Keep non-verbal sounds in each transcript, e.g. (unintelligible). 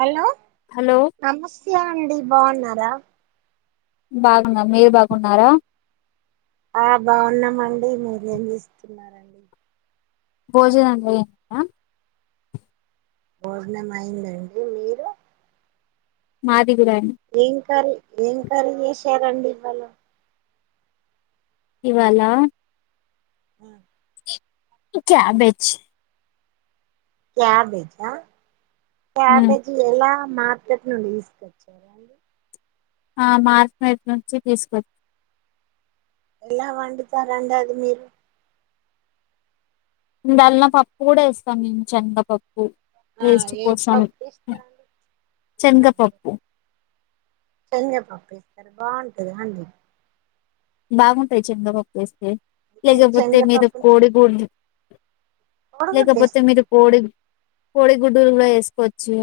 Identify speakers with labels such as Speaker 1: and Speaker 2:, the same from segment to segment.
Speaker 1: Hello
Speaker 2: hello
Speaker 1: నమస్తే అండి బాగున్నారా
Speaker 2: బాగున్నాం మీరు బాగున్నారా
Speaker 1: ఆ బాగున్నామండి. మీరేం చేస్తున్నారండి.
Speaker 2: భోజనం (unintelligible)
Speaker 1: భోజనం అయిందండి మీరు
Speaker 2: మాది గూడా అయింది.
Speaker 1: ఏం కర్రీ ఏం కర్రీ చేసారండి ఇవాళ
Speaker 2: ఇవాళా
Speaker 1: ఆ
Speaker 2: క్యాబెజ్
Speaker 1: క్యాబేజా
Speaker 2: ఉమ్,
Speaker 1: క్యాబెజి ఎలా మార్కెట్ నుండి తీసుకొచ్చారా అండి.
Speaker 2: ఆ మార్కెట్ నుంచి తీసుకొచ్
Speaker 1: ఎలా వండుతారండీ అది మీరు
Speaker 2: దాన్లో పప్పు కూడా వేస్తాం మేము శనగపప్పు
Speaker 1: ఆ
Speaker 2: టేస్ట్
Speaker 1: ఏం
Speaker 2: కోసం
Speaker 1: పప్పు ఏస్తారండి
Speaker 2: శనగపప్పు
Speaker 1: శనగపప్పు వేస్తారు బాగుంటదా అండి.
Speaker 2: బాగుంటది శనగపప్పు వేస్తే
Speaker 1: అంటే
Speaker 2: లేకపోతే మీరు
Speaker 1: శనగపప్పు
Speaker 2: కోడి గుడ్
Speaker 1: కోడిగుడ్డు
Speaker 2: లేకపోతే మీరు
Speaker 1: ఏస్తారా
Speaker 2: కోడి గుడ్ కోడి గుడ్డు కూడా వేసుకోచ్చు.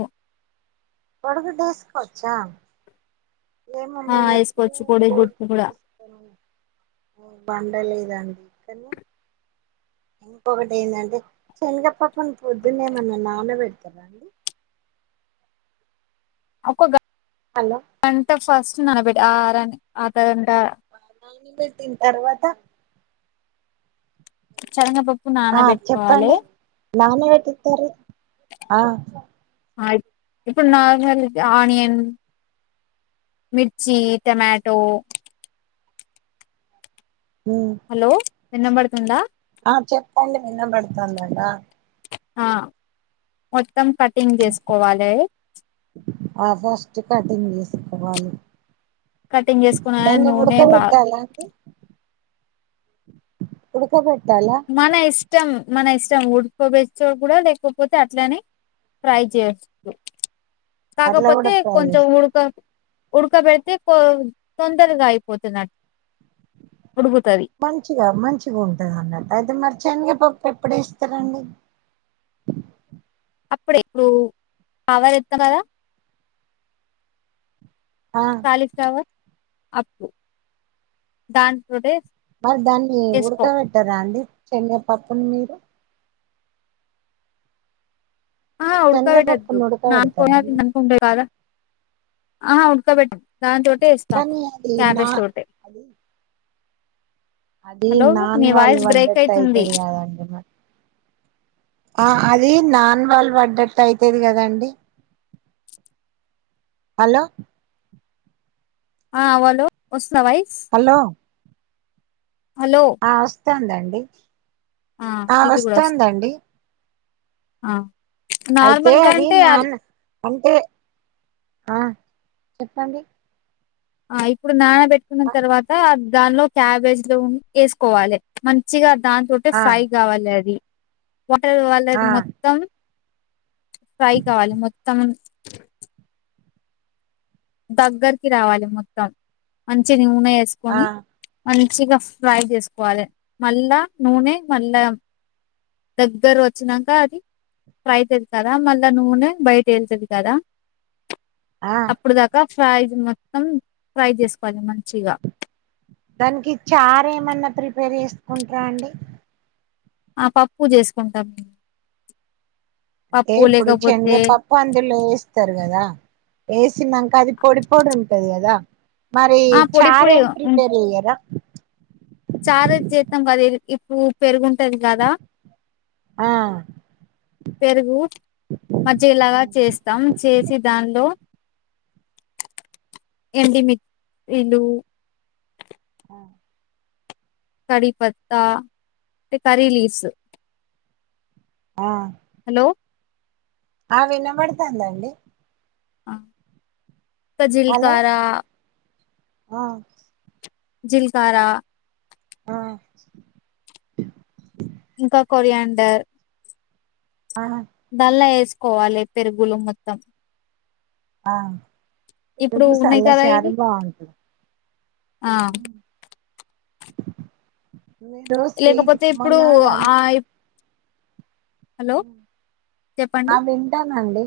Speaker 1: కొడీగుడ్డు వేసుకోవచ్చ. ఏమో
Speaker 2: ఆ
Speaker 1: మేము ఎప్పుడు
Speaker 2: వేసుకోవచ్చు
Speaker 1: కోడి
Speaker 2: కోడిగుడ్లు కూడా
Speaker 1: గుడ్డు ఎస్తలేము. వండలేదు అందుకనే ఇంకొకటి ఏందంటే శనగపప్పును పొద్దున్నే ఏమన్నా నాన పెడతరాండి.
Speaker 2: ఒక
Speaker 1: హలో
Speaker 2: గంట ఫస్ట్ నానబెట్టి ఆరని అర్ధగంట
Speaker 1: నానబెట్టిన తర్వాత
Speaker 2: శనగపప్పు
Speaker 1: ఆ
Speaker 2: నానబెట్టుకోవాలి
Speaker 1: చెప్పండి నాన పెట్టిస్తారు ఆ
Speaker 2: అంటే ఇప్పుడు నార్మల్ ఆనియన్ మిర్చి టమాటో
Speaker 1: ఉమ్
Speaker 2: హలో వినపడుతుందా
Speaker 1: ఆ చెప్పండి వినబడుతంది ఆ
Speaker 2: ఆ వచ్చి మొత్తం కటింగ్
Speaker 1: ఉమ్,
Speaker 2: చేసుకోవాలే
Speaker 1: పోవలి
Speaker 2: కటింగ్ చేసుకున్న
Speaker 1: దాన్ని
Speaker 2: నూనె
Speaker 1: ఉడక
Speaker 2: బా
Speaker 1: బెట్టాల అండి. ఉడుకలే
Speaker 2: మన ఇష్టం మన ఇష్టం ఉడుకబెట్టచ్చు కూడా లేకపోతే అట్లనే ఫ్రై చేయవచ్చు
Speaker 1: అట్లా కూడా
Speaker 2: కాాకపోతే
Speaker 1: ఫ్రై
Speaker 2: కొంచెం
Speaker 1: చేస్త
Speaker 2: ఉడుకా ఉడకబెడితే తొందరగా అయిపోతది
Speaker 1: మంచిగా మంచిగా ఉంటంది అన్నట్టు అయితే మరి శనగపప్పు ఎప్పుడేస్తారండి
Speaker 2: అప్పుడే ఎప్పుడో తర్వాత చెప్తా కదా
Speaker 1: ఆ
Speaker 2: క్యాలిఫ్లవర్ అప్పుడు దానీతోటే
Speaker 1: మరి దాన్ని ఉడకబెట్టారా అండి శనగపప్పుని మీరు
Speaker 2: ఆ ఉడుకబెట్టద్దు
Speaker 1: శనగపప్పును
Speaker 2: నానిపోయి
Speaker 1: ఉడకబెడతారండి
Speaker 2: ఉంటాయి కాదా ఆహా ఉదుకబెట్టద్దు దాం తోటె ఏస్తాం
Speaker 1: కానీ అది నా
Speaker 2: క్యాబేజ్ తోటే
Speaker 1: అది అది
Speaker 2: హలో
Speaker 1: నాన్
Speaker 2: మీ
Speaker 1: వాల్
Speaker 2: వాయిస్ బ్రేక్
Speaker 1: పడ్డట్టు
Speaker 2: అయితుంది
Speaker 1: అయితది కదా ఆ అది నాన్ వాళ్ళు పడ్డట్టు అయితది కదాండి హలో
Speaker 2: ఆ హలో వస్తవా వైస్
Speaker 1: హలో
Speaker 2: హలో
Speaker 1: వత్తాందండి ఆ
Speaker 2: ఇది కూడా వస్తుంది
Speaker 1: వస్తాందండి
Speaker 2: ఆ నార్మల్గా
Speaker 1: అది
Speaker 2: అంటే అలా
Speaker 1: నాన్ అంటే ఆ
Speaker 2: ఆ ఇప్పుడు నాన పెట్టుకున్న తర్వాత దానిలో క్యాబేజ్ లో ఉప్పు వేసుకోవాలి మంచిగా దాని తోటే
Speaker 1: ఆ
Speaker 2: ఫ్రై కావాలి అది వాటర్
Speaker 1: ఆ
Speaker 2: వాళ్ళది మొత్తం ఫ్రై కావాలి మొత్తం దగ్గరికి రావాలి మొత్తం మంచి నూనె
Speaker 1: ఆ
Speaker 2: వేసుకొని మంచిగా ఫ్రై చేసుకోవాలి మళ్ళా నూనె మళ్ళా దగ్గర వచ్చినంకా అది ఫ్రైచేస్తారా మళ్ళా నూనె బయట ఏసేస్తారా
Speaker 1: ఆ
Speaker 2: అప్పుటి దాకా ఫ్రై మొత్తం ఫ్రై చేసుకోవాలి మంచిగా
Speaker 1: దానికి చారు ఏమన్నా ప్రిపేర్ చేసుకుంటార అండి
Speaker 2: ఆ పప్పు చేసుకుంటాం పప్పు
Speaker 1: ఇప్పుడు శనగ
Speaker 2: లేకపోతే
Speaker 1: పప్పు అందులో వేస్తారు కదా ఏసినంక అది పొడిపొడి ఉంటది కదా మరి
Speaker 2: ఆ పొడి
Speaker 1: చారు
Speaker 2: పొడి
Speaker 1: ఏం
Speaker 2: ఉం,
Speaker 1: ప్రిపేర్ చేయ్యారా
Speaker 2: చారు చేస్తాం కదా ఇప్పుడు పెరుగుంటది కదా
Speaker 1: ఆ
Speaker 2: పెరుగు మజ్జిగలాగా చేస్తాం చేసి దానిలో ఎండు మిర్చి కరివేపాకు
Speaker 1: ఆ
Speaker 2: హలో
Speaker 1: ఆ వినబడుతందండి
Speaker 2: ఆ
Speaker 1: హలో
Speaker 2: జీలకర్ర
Speaker 1: ఆ
Speaker 2: జీలకర్ర
Speaker 1: ఆ
Speaker 2: ఇంకా కొరియండర్
Speaker 1: ఆహ
Speaker 2: నాల్లా వేసుకోవాలి పెరుగులో మొత్తం
Speaker 1: ఆ ఇప్పుడు
Speaker 2: ఉన్నాయి
Speaker 1: సల్ల
Speaker 2: కదా
Speaker 1: చారు
Speaker 2: ఇవి
Speaker 1: బావుంటుంది
Speaker 2: ఆ
Speaker 1: మీరు స్వీట్
Speaker 2: లేకపోతే ఇప్పుడు
Speaker 1: మొన్న
Speaker 2: ఆ హలో
Speaker 1: అ
Speaker 2: చెప్పండి
Speaker 1: వింటానండి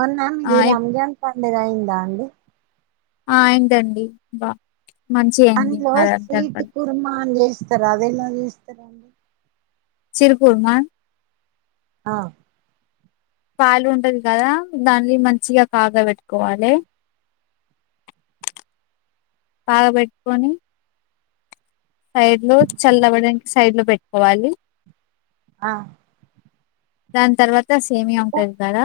Speaker 1: మొన్న
Speaker 2: ఆ
Speaker 1: మీది రంజాన్ పన్ మిది అయిందా అండి
Speaker 2: ఆ అయిందండి బా మంచిగా అయింది
Speaker 1: దాంట్లో
Speaker 2: మదంతా
Speaker 1: స్వీట్ కుర్మ అని చేస్తారు అది ఎలా చేస్తారు అండి
Speaker 2: చిరుకూర్మా
Speaker 1: ఆ
Speaker 2: పాలు ఉంటది కదా దాన్ని మంచిగా కాగా పెట్టుకోవాలి కాగా బేట్టుకొని సైడ్ లో చల్ అవ్వడానికి సైడ్ లో పెట్టుకోవాలి
Speaker 1: ఆ
Speaker 2: దాని తర్వాత సేమియా
Speaker 1: ఇంకా
Speaker 2: ఉంటాది కదా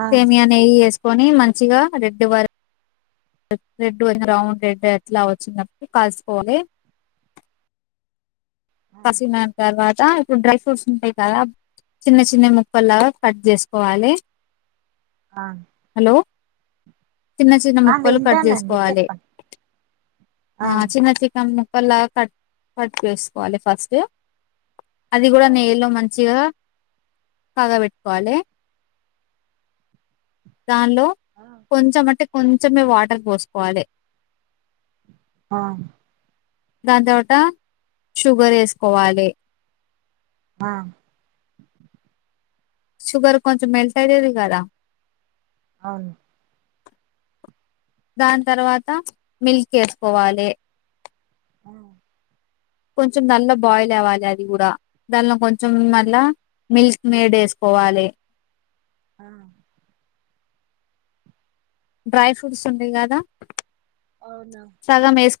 Speaker 1: ఆ
Speaker 2: సేమియా నెయ్యి వేసుకొని మంచిగా రెడ్ వర రెడ్ బ్రౌన్ రెడ్ ఎట్లా వచ్చనప్పుడు కాలుసుకోవాలి
Speaker 1: ఆ
Speaker 2: కాసిన తర్వాత ఇప్పుడు డ్రై ఫ్రూట్స్ ఉంటాయి కదా చిన్న చిన్న ముక్కలాగా కట్ చేసుకోవాలి
Speaker 1: ఆ
Speaker 2: డు చిన్న చిన్న
Speaker 1: ఆ
Speaker 2: ముక్కలు కట్
Speaker 1: వింటానండి
Speaker 2: చేసుకోవాలి
Speaker 1: చెప్పండి
Speaker 2: ఆ చిన్న చికాన్ ము అలా కట్ కట్ వేసుకోవాలి ఫస్ట్ అది కూడా
Speaker 1: ఆ
Speaker 2: నెయ్యిలో మంచిగా కాగా పెట్టుకోవాలి దానిలో కొంచెం అంటే కొంచమే వాటర్ పోసుకోవాలే
Speaker 1: ఆ
Speaker 2: దాని తర్వాత షుగర్ వేసుకోవాలి
Speaker 1: ఆ
Speaker 2: షుగర్ కొంచెం మెల్ట్ అయతది కదా
Speaker 1: అవును
Speaker 2: దాని తర్వాత మిల్క్ వేసుకోవాలే
Speaker 1: ఆ
Speaker 2: కొంచెం నల్ల బాయిల్ అవ్వాలి అది కూడా దానిలో కొంచెం మళ్ళా మిల్క్ మేడ్ వేసుకోవాలే
Speaker 1: ఆ
Speaker 2: డ్రై ఫ్రూట్స్ ఉండయి కదా
Speaker 1: అవునా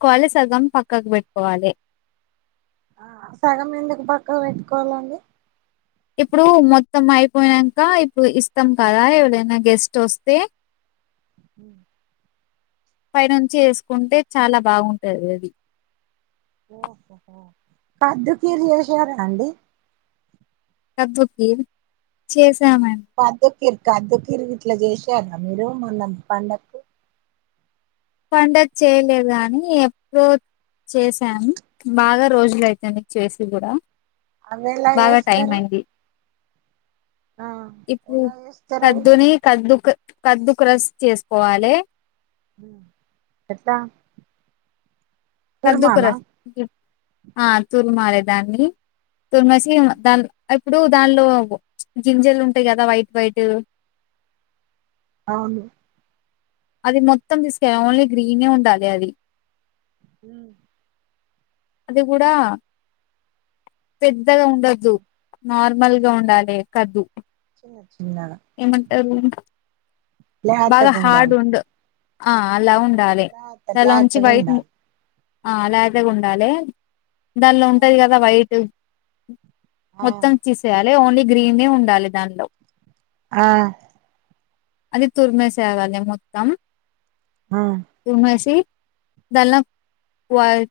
Speaker 2: కోళి సగం పక్కకు పెట్టుకోవాలే
Speaker 1: ఆ సగం ఎందుకు పక్కా పెట్టుకోవాలండి
Speaker 2: ఇప్పుడు మొత్తం అయిపోయనంకా ఇప్పుడు ఇస్తాం కదా ఎవడైనా గెస్ట్ వస్తే
Speaker 1: మ్
Speaker 2: పైనుంచి ఏసుకుంటే చాలా బాగుంటది అది.
Speaker 1: ఓహోహో కద్దు కీర్ చేసారా అండి?
Speaker 2: కద్దు కీర్ చేసామన్
Speaker 1: కిర్ కద్దు కీర్ గిట్ల చేసారా మీరు మొన్న పండక్కు?
Speaker 2: పండక్కి చేయలేదు కాని! ఎప్రో చేసాం బాగా రోజులైతాంది చేసి కూడ
Speaker 1: అవి ఎలా
Speaker 2: బాగా టైం
Speaker 1: చేస్తారు
Speaker 2: అయింది.
Speaker 1: ఆ
Speaker 2: ఇప్పు
Speaker 1: ఎలా చేస్తారు అవి
Speaker 2: కద్దుని కద్దు క కద్దు క్రస్ చేసుకోవాలె.
Speaker 1: ఎత్త
Speaker 2: కద్దుకోర ఆ తుర్మాలే దాన్ని తురిమేసి దాన్ల ఇప్పుడు దానిలో గింజలు ఉంటాయి కదా వైట్ వైట్
Speaker 1: అవును
Speaker 2: అది మొత్తం తీసుకయ ఓన్లీ గ్రీనే ఉండాలి అది.
Speaker 1: మ్
Speaker 2: అది కూడా పెద్దగ ఉండద్దు.
Speaker 1: హ్మ్.
Speaker 2: నార్ మల్గా ఉండాలి. ఎక్కద్దు
Speaker 1: చిన్న చిన్నగా
Speaker 2: ఏమంటారు? బాగా
Speaker 1: లేతగుండాలి
Speaker 2: హార్డ్ ఉండు, ఆ అలా ఉండాలి,
Speaker 1: లాత
Speaker 2: దాలో ఉంచి
Speaker 1: లాతగా
Speaker 2: వైట్ మో
Speaker 1: ఉండాలి
Speaker 2: ఆ అలాగె ఉండాలి. దానిలో ఉంటది కదా వైట్
Speaker 1: ఆ
Speaker 2: మొత్తం తీసేయాలి ఓన్లీ గ్రీన్ ఎ ఉండాలి దానిలో
Speaker 1: ఆ
Speaker 2: అది తుర్మేసిఅగాలి మొత్తం.
Speaker 1: ఆ
Speaker 2: తుర్మేసి, దాల వాయ్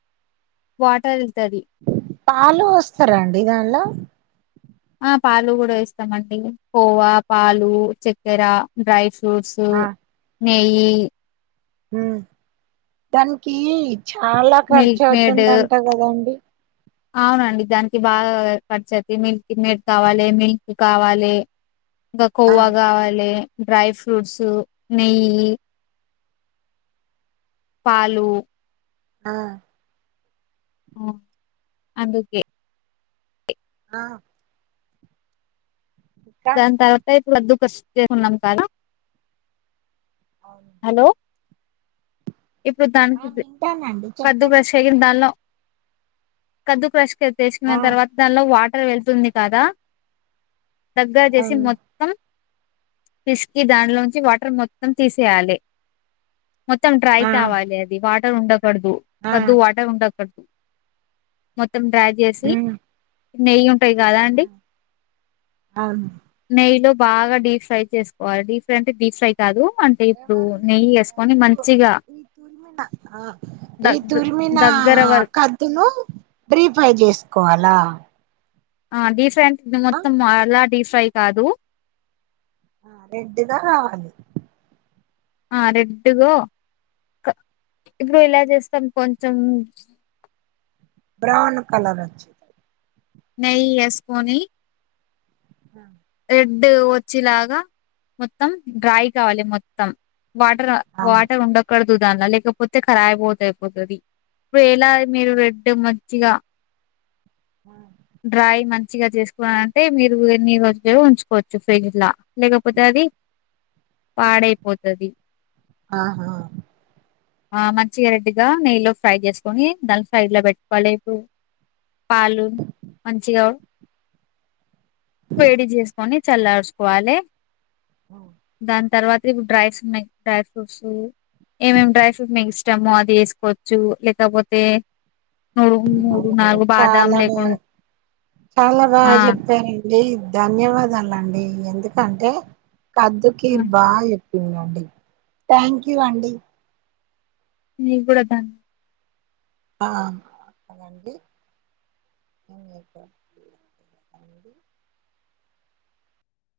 Speaker 2: వాటర్ వెళ్తది
Speaker 1: పాలు వోస్తరా అండి దానిలో
Speaker 2: ఆ పాలు కూడా ఏస్తమండి. కోవా, పాలు, చక్కెర, డ్రై ఫ్ ఫూట్సు, నెయ్యి
Speaker 1: మ్ దానికి చాల
Speaker 2: మిల్క్ మేడ్
Speaker 1: ఖర్చవుతుంది అంట కదండి!
Speaker 2: అవునండి. దానికి బాగ ఖర్చయితయి మిల్క్ మేడ్ కావాలి, మిల్క్ కావాలి. ఇంగా
Speaker 1: ఆ
Speaker 2: కొవా కావాలి, డ్రై ఫ్రూట్స్, నెయ్యి. పాలు.
Speaker 1: ఆ
Speaker 2: మ్ అందుకె
Speaker 1: ఆ ఇంకా
Speaker 2: దాని తర్వాత ఇప్పుడు వద్దు క్రష్ చె ఉన్నాం కదా
Speaker 1: అవును
Speaker 2: హలో ఇప్పుడు
Speaker 1: ఆ
Speaker 2: దానికిద్,
Speaker 1: వింటానండి
Speaker 2: కద్దు
Speaker 1: చెప్పండి
Speaker 2: క్రష్ అగిన బెల్లం. కద్దు క్రష్ కె తేసుకున్న
Speaker 1: ఆ
Speaker 2: తర్వాత దానిలో వాటర్ వెళ్తుంది కదా! దగ్గా చేసి
Speaker 1: అవును
Speaker 2: మొత్తం పిస్కీ దాంలోంచి వాటర్ మొత్తం తీసేయాలి. మొత్తం డ్ర
Speaker 1: ఆ
Speaker 2: కావాలి అది వాటర్ ఉండకూడదు
Speaker 1: ఆ
Speaker 2: వద్దు వాటర్ ఉండకూడదు. మొత్తం డ్రై చేసి,
Speaker 1: ఉమ్
Speaker 2: నెయ్యుం పై కదండి,
Speaker 1: అవును
Speaker 2: నెయ్యిలో బాగా డీప్ ఫ్రై చేసుకోవాలి. డీ ఫ్రై అంటే డీ ఫ్రై కాదు అంటే ఇప్పుడు, నెయ్యి ఏసుకొని మంచిగా
Speaker 1: తుర్మిన ఆ ఈ
Speaker 2: దగ్గ
Speaker 1: తుర్మిన
Speaker 2: దగ్గర వర
Speaker 1: కద్దును బ్రీ ఫ్రై చేసుకోవాల?
Speaker 2: ఆ డీ ఫ్రై అంటే, ఇది మొత్తం అలా డీ ఫ్రై కాదు.
Speaker 1: ఆ రెడ్ గా రావాలి.
Speaker 2: ఆ రెడ్ గో ఇప్పుడు ఇలా చేస్తాం కొంచెం
Speaker 1: బ్రౌన్ కలర్ వ
Speaker 2: నెయ్యి ఎస్కోని
Speaker 1: ఆ
Speaker 2: రెడ్ వచ్చేలాగా మొత్తం డ్రై కావాలి మొత్తం వాటర్
Speaker 1: అవును
Speaker 2: వాటర్ ఉండకూడదు దానిలో లేకపోతే ఖరాబ్ అయిపోతే అయిపోతుంది ఇప్పుడు ఎలా మీరు రెడ్డు మంచిగా డ్రై మంచిగా చేసుకున్నంటే మీరు ఎన్ని రోజు ఇలా ఉంచుకోవచ్చు ఫ్రిడ్జ్ లేకపోతే అది పాడైపోతా ది
Speaker 1: ఆహా
Speaker 2: ఆ మంచిగా రెడ్డుగా నెయ్యి లో ఫ్రై చేసుకొని దాని సైడ్ లో పెట్టుకోలేదు పాలు మంచిగ వేడి చేసుకొని చల్లార్చుకోవాలి దాని తర్వాత డ్రై డ్రై ఫ్రూట్స్ ఏమేం డ్రై ఫ్రూట్ మెకు ఇస్తామో అది వేసుకోవచ్చు లేకపోతే ను
Speaker 1: ఓహో చాలా బాగా చాలా
Speaker 2: ఆ
Speaker 1: బాగా చెప్పారండి ధన్యవాదాలండి ఎందుకంటే కద్దుకీరు బాగా తిన్దండి థ్యాంక్యూ అండి
Speaker 2: మీక్కూడా థ్యాంక్స్
Speaker 1: ఆ (inaudible)